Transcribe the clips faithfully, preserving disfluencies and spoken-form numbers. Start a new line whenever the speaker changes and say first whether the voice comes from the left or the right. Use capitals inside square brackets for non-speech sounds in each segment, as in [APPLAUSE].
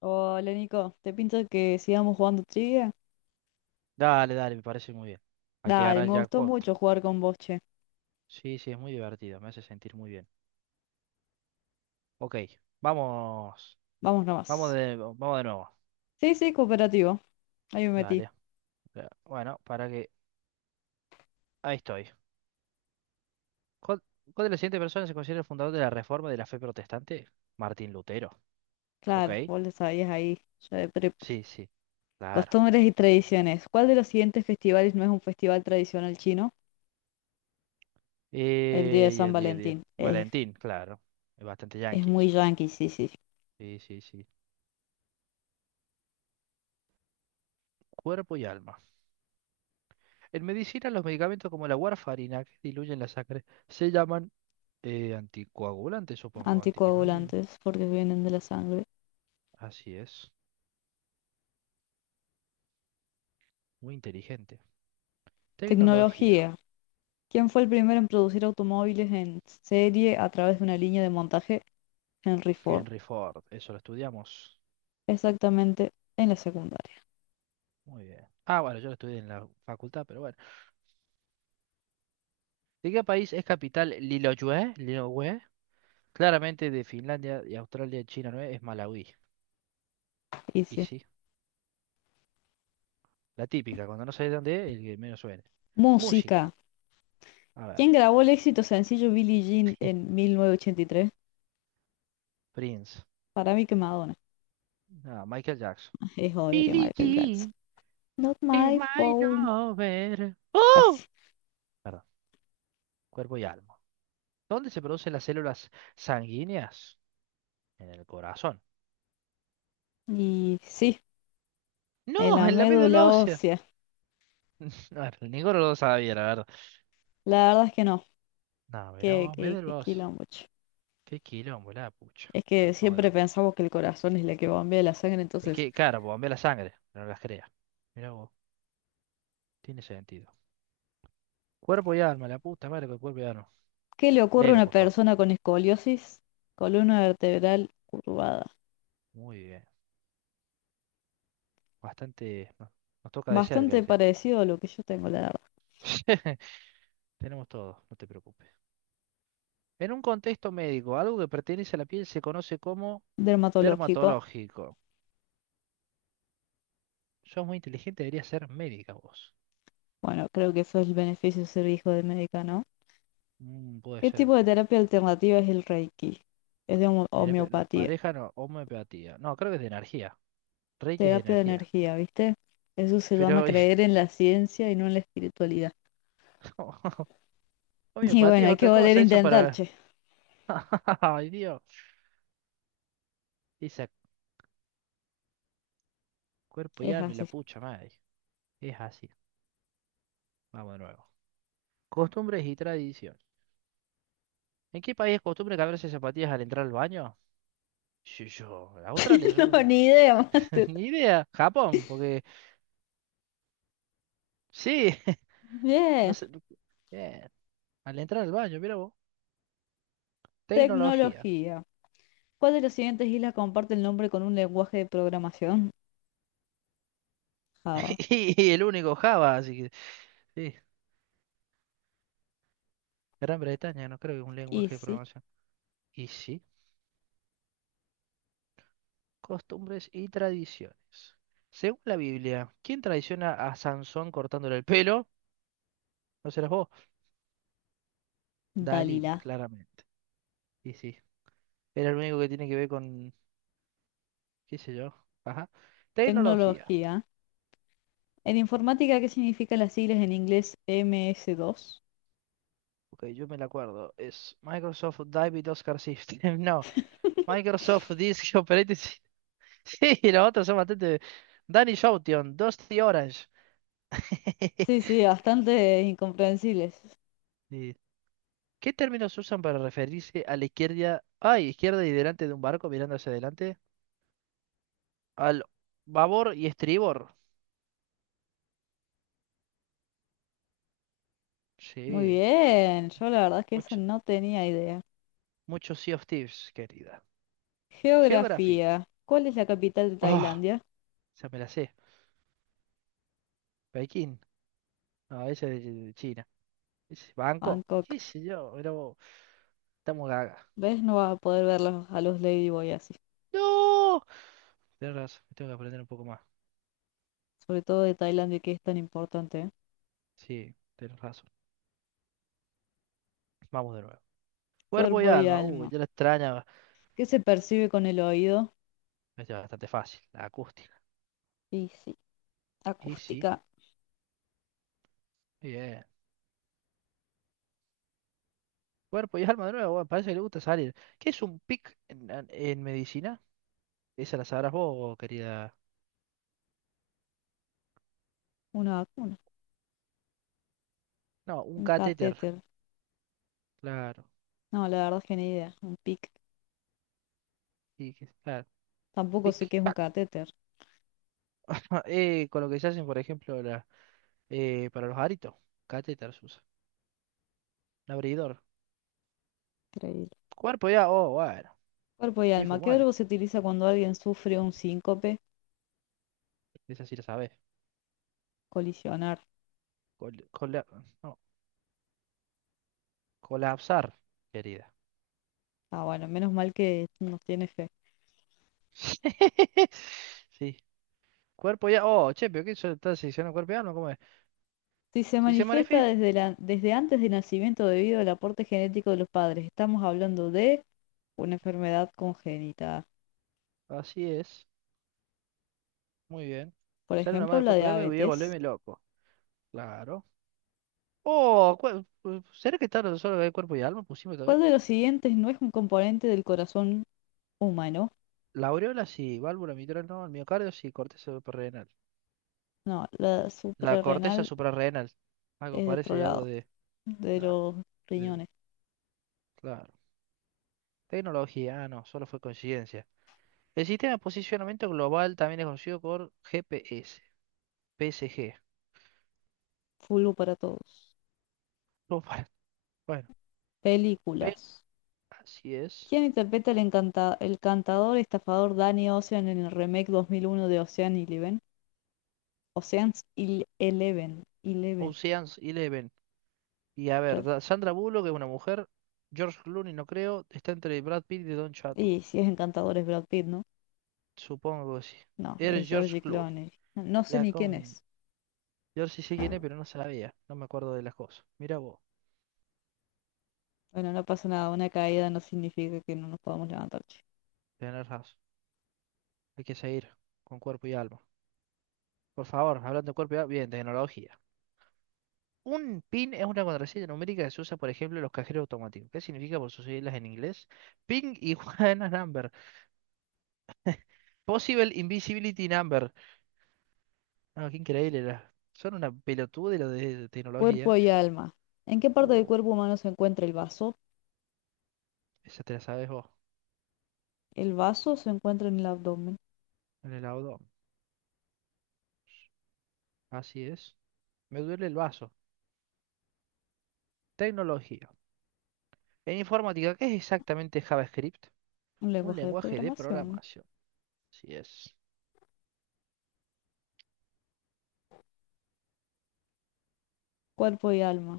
left: Hola Nico, ¿te pinta que sigamos jugando trivia?
right: Dale, dale, me parece muy bien. Hay que
left: Dale,
right: ganar el
left: me gustó
right: jackpot.
left: mucho jugar con vos, che.
right: Sí, sí, es muy divertido, me hace sentir muy bien. Ok, vamos.
left: Vamos
right: Vamos
left: nomás.
right: de, vamos de nuevo.
left: Sí, sí, cooperativo. Ahí me metí.
right: Dale. Eh, Bueno, para que... Ahí estoy. ¿Cuál, cuál de las siguientes personas se considera el fundador de la Reforma de la Fe Protestante? Martín Lutero. Ok.
left: Claro, vos lo sabías ahí. Yo de prepa.
right: Sí, sí. Claro.
left: Costumbres y tradiciones. ¿Cuál de los siguientes festivales no es un festival tradicional chino? El día de
right: Eh, y
left: San
right: el día a día.
left: Valentín. Es,
right: Valentín, claro. Es bastante
left: es
right: yanqui
left: muy
right: eso.
left: yankee, sí, sí.
right: Sí, sí, sí. Cuerpo y alma. En medicina, los medicamentos como la warfarina, que diluyen la sangre, se llaman. Eh, anticoagulante, supongo, antihistamínico.
left: Anticoagulantes, porque vienen de la sangre.
right: Así es, muy inteligente. Tecnología.
left: Tecnología. ¿Quién fue el primero en producir automóviles en serie a través de una línea de montaje? Henry Ford.
right: Henry Ford, eso lo estudiamos.
left: Exactamente en la secundaria.
right: Muy bien. Ah, bueno, yo lo estudié en la facultad, pero bueno. ¿De qué país es capital Lilongwe? Lilongwe. Claramente de Finlandia y Australia, China no es, es Malawi. Y
left: Dice,
right: sí, la típica, cuando no sabes dónde es, el que menos suene.
left: música.
right: Música, a ver.
left: ¿Quién grabó el éxito sencillo Billie Jean en
right: [LAUGHS]
left: mil novecientos ochenta y tres?
right: Prince.
left: Para mí que Madonna.
right: Ah, Michael Jackson.
left: [LAUGHS] Es obvio que
right: Billie
left: Michael Jackson.
right: Jean
left: Not
right: is
left: my
right: my
left: phone.
right: lover. ¡Oh!
left: Casi.
right: Perdón, cuerpo y alma. ¿Dónde se producen las células sanguíneas? En el corazón.
left: Y sí, en
right: No,
left: la
right: en la médula
left: médula
right: ósea.
left: ósea.
right: [LAUGHS] No, ninguno lo sabía, la verdad.
left: La verdad es que no.
right: No, mirá
left: Que,
right: vos,
left: que, que
right: médula ósea.
left: quilombo, che.
right: Qué quilombo, la pucha.
left: Es que
right: Bueno, vamos de
left: siempre
right: nuevo.
left: pensamos que el corazón es la que bombea la sangre,
right: Es
left: entonces,
right: que, claro, pues, bombea la sangre, no las crea. Mirá vos, tiene sentido. Cuerpo y alma, la puta madre con cuerpo y alma.
left: ¿qué le ocurre a
right: Léelo,
left: una
right: por favor.
left: persona con escoliosis? Columna vertebral curvada.
right: Muy bien. Bastante. no- Nos toca de cerca
left: Bastante
right: ese.
left: parecido a lo que yo tengo, la verdad.
right: [LAUGHS] Tenemos todo, no te preocupes. En un contexto médico, algo que pertenece a la piel se conoce como
left: Dermatológico.
right: dermatológico. Sos muy inteligente, deberías ser médica vos.
left: Bueno, creo que eso es el beneficio de ser hijo de médica, ¿no?
right: Mm, puede
left: ¿Qué
right: ser.
left: tipo de terapia alternativa es el Reiki? Es de homo-
right: Terapia- no,
left: homeopatía,
right: pareja no, homeopatía. No, creo que es de energía. Reiki es de
left: terapia de
right: energía.
left: energía, ¿viste? Eso se llama
right: Pero y-
left: creer en la ciencia y no en la espiritualidad.
right: [LAUGHS]
left: [LAUGHS] Y
right: homeopatía
left: bueno,
right: es
left: hay que
right: otra
left: volver a
right: cosa, eso
left: intentar,
right: para...
left: che.
right: [LAUGHS] Ay, Dios. Esa cuerpo y
left: Es
right: alma y
left: así.
right: la pucha madre. Es así. Vamos de nuevo. Costumbres y tradición. ¿En qué país es costumbre cambiarse zapatillas al entrar al baño? Sí, yo, a Australia,
left: [LAUGHS] No,
right: supongo.
left: ni idea, [LAUGHS]
right: [LAUGHS]
left: mate.
right: Ni idea. Japón, porque... Sí. [LAUGHS] No
left: Bien,
right: sé. Bien. Al entrar al baño, mira vos. Tecnología.
left: tecnología. ¿Cuál de las siguientes islas comparte el nombre con un lenguaje de programación? Java.
right: [LAUGHS] Y el único Java, así que sí, Gran Bretaña no creo que es un lenguaje de
left: Easy.
right: programación. Y sí, costumbres y tradiciones. Según la Biblia, ¿quién traiciona a Sansón cortándole el pelo? No serás vos,
left: Dalila.
right: Dalila, claramente. Y sí, era el único que tiene que ver con, qué sé yo, ajá. Tecnología.
left: Tecnología. En informática, ¿qué significan las siglas en inglés M S dos?
right: Ok, yo me la acuerdo. Es Microsoft David Oscar System. [LAUGHS] No, Microsoft Disk Operating System. [LAUGHS] Sí, los otros son bastante... Danny Shoution, Dusty Orange. [LAUGHS]
left: Sí, sí, bastante incomprensibles.
right: Sí. ¿Qué términos usan para referirse a la izquierda, ay, izquierda y delante de un barco mirando hacia adelante? Al babor y estribor.
left: Muy
right: Sí,
left: bien, yo la verdad es que eso
right: mucho,
left: no tenía idea.
right: mucho Sea of Thieves, querida. Geography.
left: Geografía. ¿Cuál es la capital de
right: Oh,
left: Tailandia?
right: esa me la sé. Pekín. No, esa es de de China. Ese es Bangkok.
left: Bangkok.
right: ¿Qué sé yo? Pero estamos gaga.
left: ¿Ves? No vas a poder verlos a los Ladyboy así.
right: ¡No! Tienes razón, tengo que aprender un poco más.
left: Sobre todo de Tailandia, que es tan importante, ¿eh?
right: Sí, tienes razón. Vamos de nuevo. Cuerpo y
left: Cuerpo y
right: alma. Uh,
left: alma.
right: ya la extraña.
left: ¿Qué se percibe con el oído?
right: Esta es bastante fácil. La acústica.
left: Y sí,
right: Y sí,
left: acústica.
right: bien. Cuerpo y alma de nuevo, bueno, parece que le gusta salir. ¿Qué es un P I C en, en- en medicina? Esa la sabrás vos, querida.
left: Una vacuna.
right: No, un
left: Un
right: catéter,
left: catéter.
right: claro.
left: No, la verdad es que ni idea. Un P I C.
right: Y que- claro.
left: Tampoco sé
right: P I C,
left: qué es un
right: pac.
left: catéter.
right: [LAUGHS] Eh, con lo que se hacen, por ejemplo, la, eh, para los aritos. Catéter se usa. Un abridor.
left: Increíble.
right: Cuerpo ya, oh, bueno.
left: Cuerpo y alma. ¿Qué
right: Infumable.
left: verbo se utiliza cuando alguien sufre un síncope?
right: Esa sí la sabés.
left: Colisionar.
right: Col- cola- no, colapsar, querida.
left: Ah, bueno, menos mal que nos tiene fe.
right: [LAUGHS] Sí. Cuerpo ya, oh, che, pero ¿qué eso está seccionando cuerpo y alma? ¿Cómo es?
left: Si se
right: Si se
left: manifiesta
right: manifiesta,
left: desde, la, desde antes del nacimiento debido al aporte genético de los padres, estamos hablando de una enfermedad congénita,
right: así es. Muy bien.
left: por
right: Sale una más
left: ejemplo
right: de
left: la
right: cuerpo y alma y voy a
left: diabetes.
right: volverme loco. Claro. Oh, cu- ¿será que está solo de cuerpo y alma? Pusimos todavía.
left: ¿Cuál de los siguientes no es un componente del corazón humano?
right: La aureola sí, válvula mitral no, el miocardio sí, corteza suprarrenal.
left: No, la
right: La corteza
left: suprarrenal
right: suprarrenal. Algo
left: es de otro
right: parece algo
left: lado,
right: de.
left: de
right: Claro.
left: los
right: de-
left: riñones.
right: claro. Tecnología, ah, no, solo fue coincidencia. El sistema de posicionamiento global también es conocido por G P S, P S G.
left: Fulvo para todos.
right: Oh, [LAUGHS] bueno, bueno, P-
left: Películas.
right: así es.
left: ¿Quién interpreta el, encanta- el cantador estafador Danny Ocean en el remake dos mil uno de Ocean Eleven? Ocean's Il- Eleven. Eleven.
right: Ocean's Eleven. Y a ver,
left: Yo-
right: da- Sandra Bullock es una mujer. George Clooney no creo. Está entre Brad Pitt y Don Cheadle.
left: Y si es encantador es Brad Pitt, ¿no?
right: Supongo que sí.
left: No,
right: Eres
left: es
right: George
left: George
right: Clooney.
left: Clooney. No no sé
right: La
left: ni quién
right: con...
left: es.
right: George sí sé quién es, pero no sabía. No me acuerdo de las cosas. Mira vos.
left: Bueno, no pasa nada. Una caída no significa que no nos podamos levantar, che.
right: Tenés razón. Hay que seguir con cuerpo y alma. Por favor, hablando de cuerpo y alma. Bien, tecnología. Un PIN es una contraseña numérica que se usa, por ejemplo, en los cajeros automáticos. ¿Qué significa por sus siglas en inglés? Ping y [LAUGHS] Juana Number. Possible Invisibility Number. Ah, qué increíble. la- Son una pelotuda de lo de
left: Cuerpo
right: tecnología.
left: y alma. ¿En qué parte del
right: Uh,
left: cuerpo humano se encuentra el vaso?
right: Esa te la sabes vos,
left: El vaso se encuentra en el abdomen.
right: en el abdomen. Así es. Me duele el vaso. Tecnología. En informática, ¿qué es exactamente JavaScript?
left: Un
right: Un
left: lenguaje de
right: lenguaje de
left: programación.
right: programación. Así es.
left: Cuerpo y alma.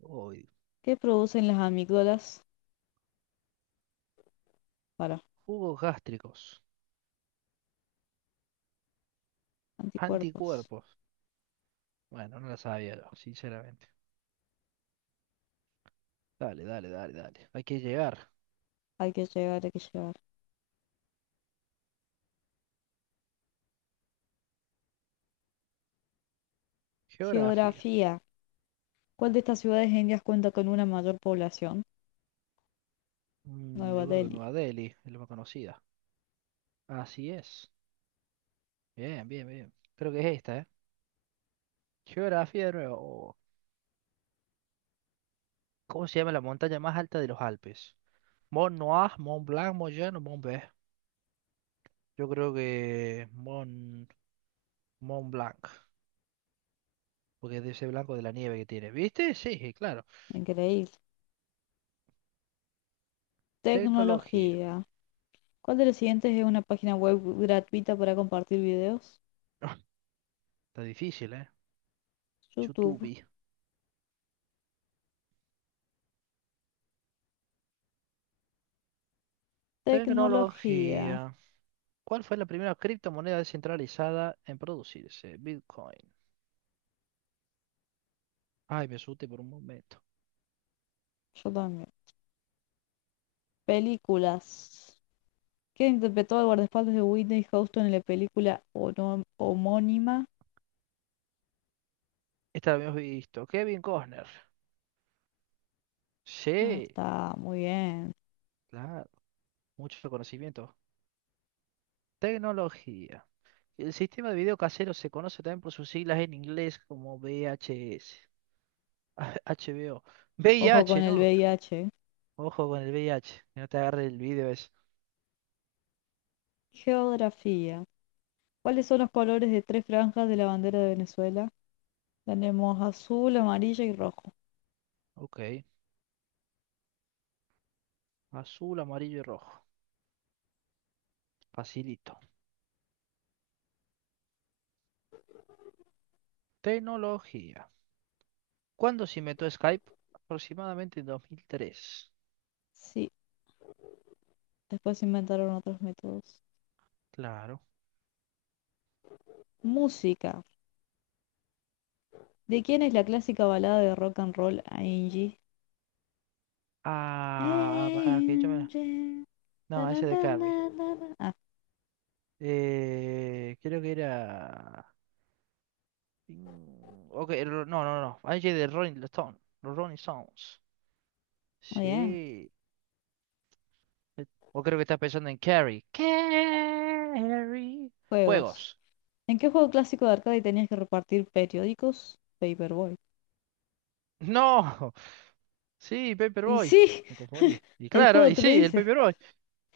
right: Uy.
left: ¿Qué producen las amígdalas? Para,
right: Jugos gástricos.
left: Anticuerpos.
right: Anticuerpos. Bueno, no la sabía yo, sinceramente. Dale, dale, dale, dale. Hay que llegar.
left: Hay que llegar, hay que llegar.
right: Geografía.
left: Geografía. ¿Cuál de estas ciudades indias cuenta con una mayor población?
right: Mm,
left: Nueva
right: yo creo que
left: Delhi.
right: Nueva Delhi es la más conocida. Así es. Bien, bien, bien. Creo que es esta, ¿eh? Geografía de nuevo. Oh, ¿cómo se llama la montaña más alta de los Alpes? Mont Noir, Mont Blanc, Mont Jean o Mont Blanc. Yo creo que Mont, Mont Blanc, porque es de ese blanco de la nieve que tiene. ¿Viste? Sí, claro.
left: Increíble.
right: Tecnología.
left: Tecnología. ¿Cuál de los siguientes es una página web gratuita para compartir videos?
right: [LAUGHS] Está difícil, ¿eh?
left: YouTube.
right: YouTube.
left: Tecnología.
right: Tecnología. ¿Cuál fue la primera criptomoneda descentralizada en producirse? Bitcoin. Ay, me asusté por un momento.
left: Yo también. Películas. ¿Quién interpretó al guardaespaldas de Whitney Houston en la película ono- homónima?
right: Esta la habíamos visto. Kevin Costner.
left: Ah,
right: Sí,
left: está muy bien.
right: claro. Mucho conocimiento. Tecnología. El sistema de video casero se conoce también por sus siglas en inglés como V H S. Ah, H B O. [LAUGHS]
left: Ojo con
right: H,
left: el
right: ¿no?
left: V I H.
right: Ojo con el V I H, que no te agarre el video ese.
left: Geografía. ¿Cuáles son los colores de tres franjas de la bandera de Venezuela? Tenemos azul, amarilla y rojo.
right: Ok. Azul, amarillo y rojo. Facilito. Tecnología. ¿Cuándo se inventó Skype? Aproximadamente en dos mil tres.
left: Sí, después se inventaron otros métodos.
right: Claro.
left: Música. ¿De quién es la clásica balada de rock and roll Angie?
right: Ah, para que yo me...
left: Angie, ta,
right: No,
left: na,
right: ese de
left: na,
right: Carrie.
left: na, na, na. Ah,
right: Eh, creo que era... Mm, Ok, ro- no, no, no. Hay de Rolling Stone. Los Rolling Stones.
left: muy bien.
right: Sí. O creo que estás pensando en Carrie. Carrie. Juegos.
left: Juegos.
right: [LAUGHS]
left: ¿En qué juego clásico de arcade tenías que repartir periódicos? Paperboy.
right: No. Sí,
left: Y
right: Paperboy.
left: sí,
right: Me confundí.
left: [LAUGHS]
right: Y
left: el
right: claro,
left: juego
right: y
left: te lo
right: sí, el
left: dice.
right: Paperboy.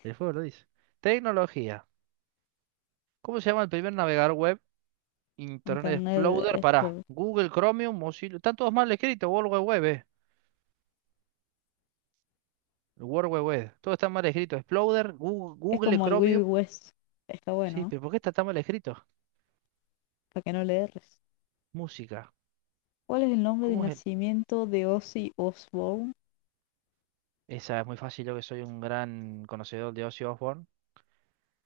right: El juego lo dice. Tecnología. ¿Cómo se llama el primer navegador web? Internet
left: Internet
right: Explorer. Pará.
left: Explorer.
right: Google, Chromium, Mozilla. Están todos mal escritos. World Wide Web, eh. El World Wide Web. Todo está mal escrito. Explorer, Google,
left: Es
right: Google,
left: como el
right: Chromium.
left: Wild West. Está
right: Sí,
left: bueno,
right: pero
left: ¿eh?
right: ¿por qué está tan mal escrito?
left: Para que no le erres.
right: Música.
left: ¿Cuál es el nombre del
right: ¿Cómo es el...?
left: nacimiento de Ozzy Osbourne?
right: Esa es muy fácil, yo que soy un gran conocedor de Ozzy Osbourne.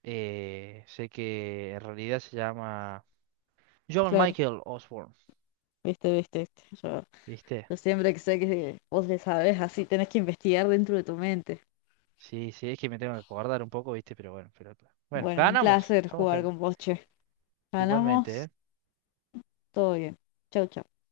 right: Eh, sé que en realidad se llama John
left: Claro,
right: Michael Osborne,
left: viste, viste, viste. Yo,
right: ¿viste?
left: yo siempre que sé que vos le sabés, así tenés que investigar dentro de tu mente.
right: Sí, sí, es que me tengo que acordar un poco, ¿viste? Pero bueno, pero, bueno,
left: Bueno, un
right: ganamos,
left: placer
right: somos
left: jugar
right: gente.
left: con vos, che.
right: Igualmente, ¿eh?
left: Ganamos, todo bien. Chau, chau.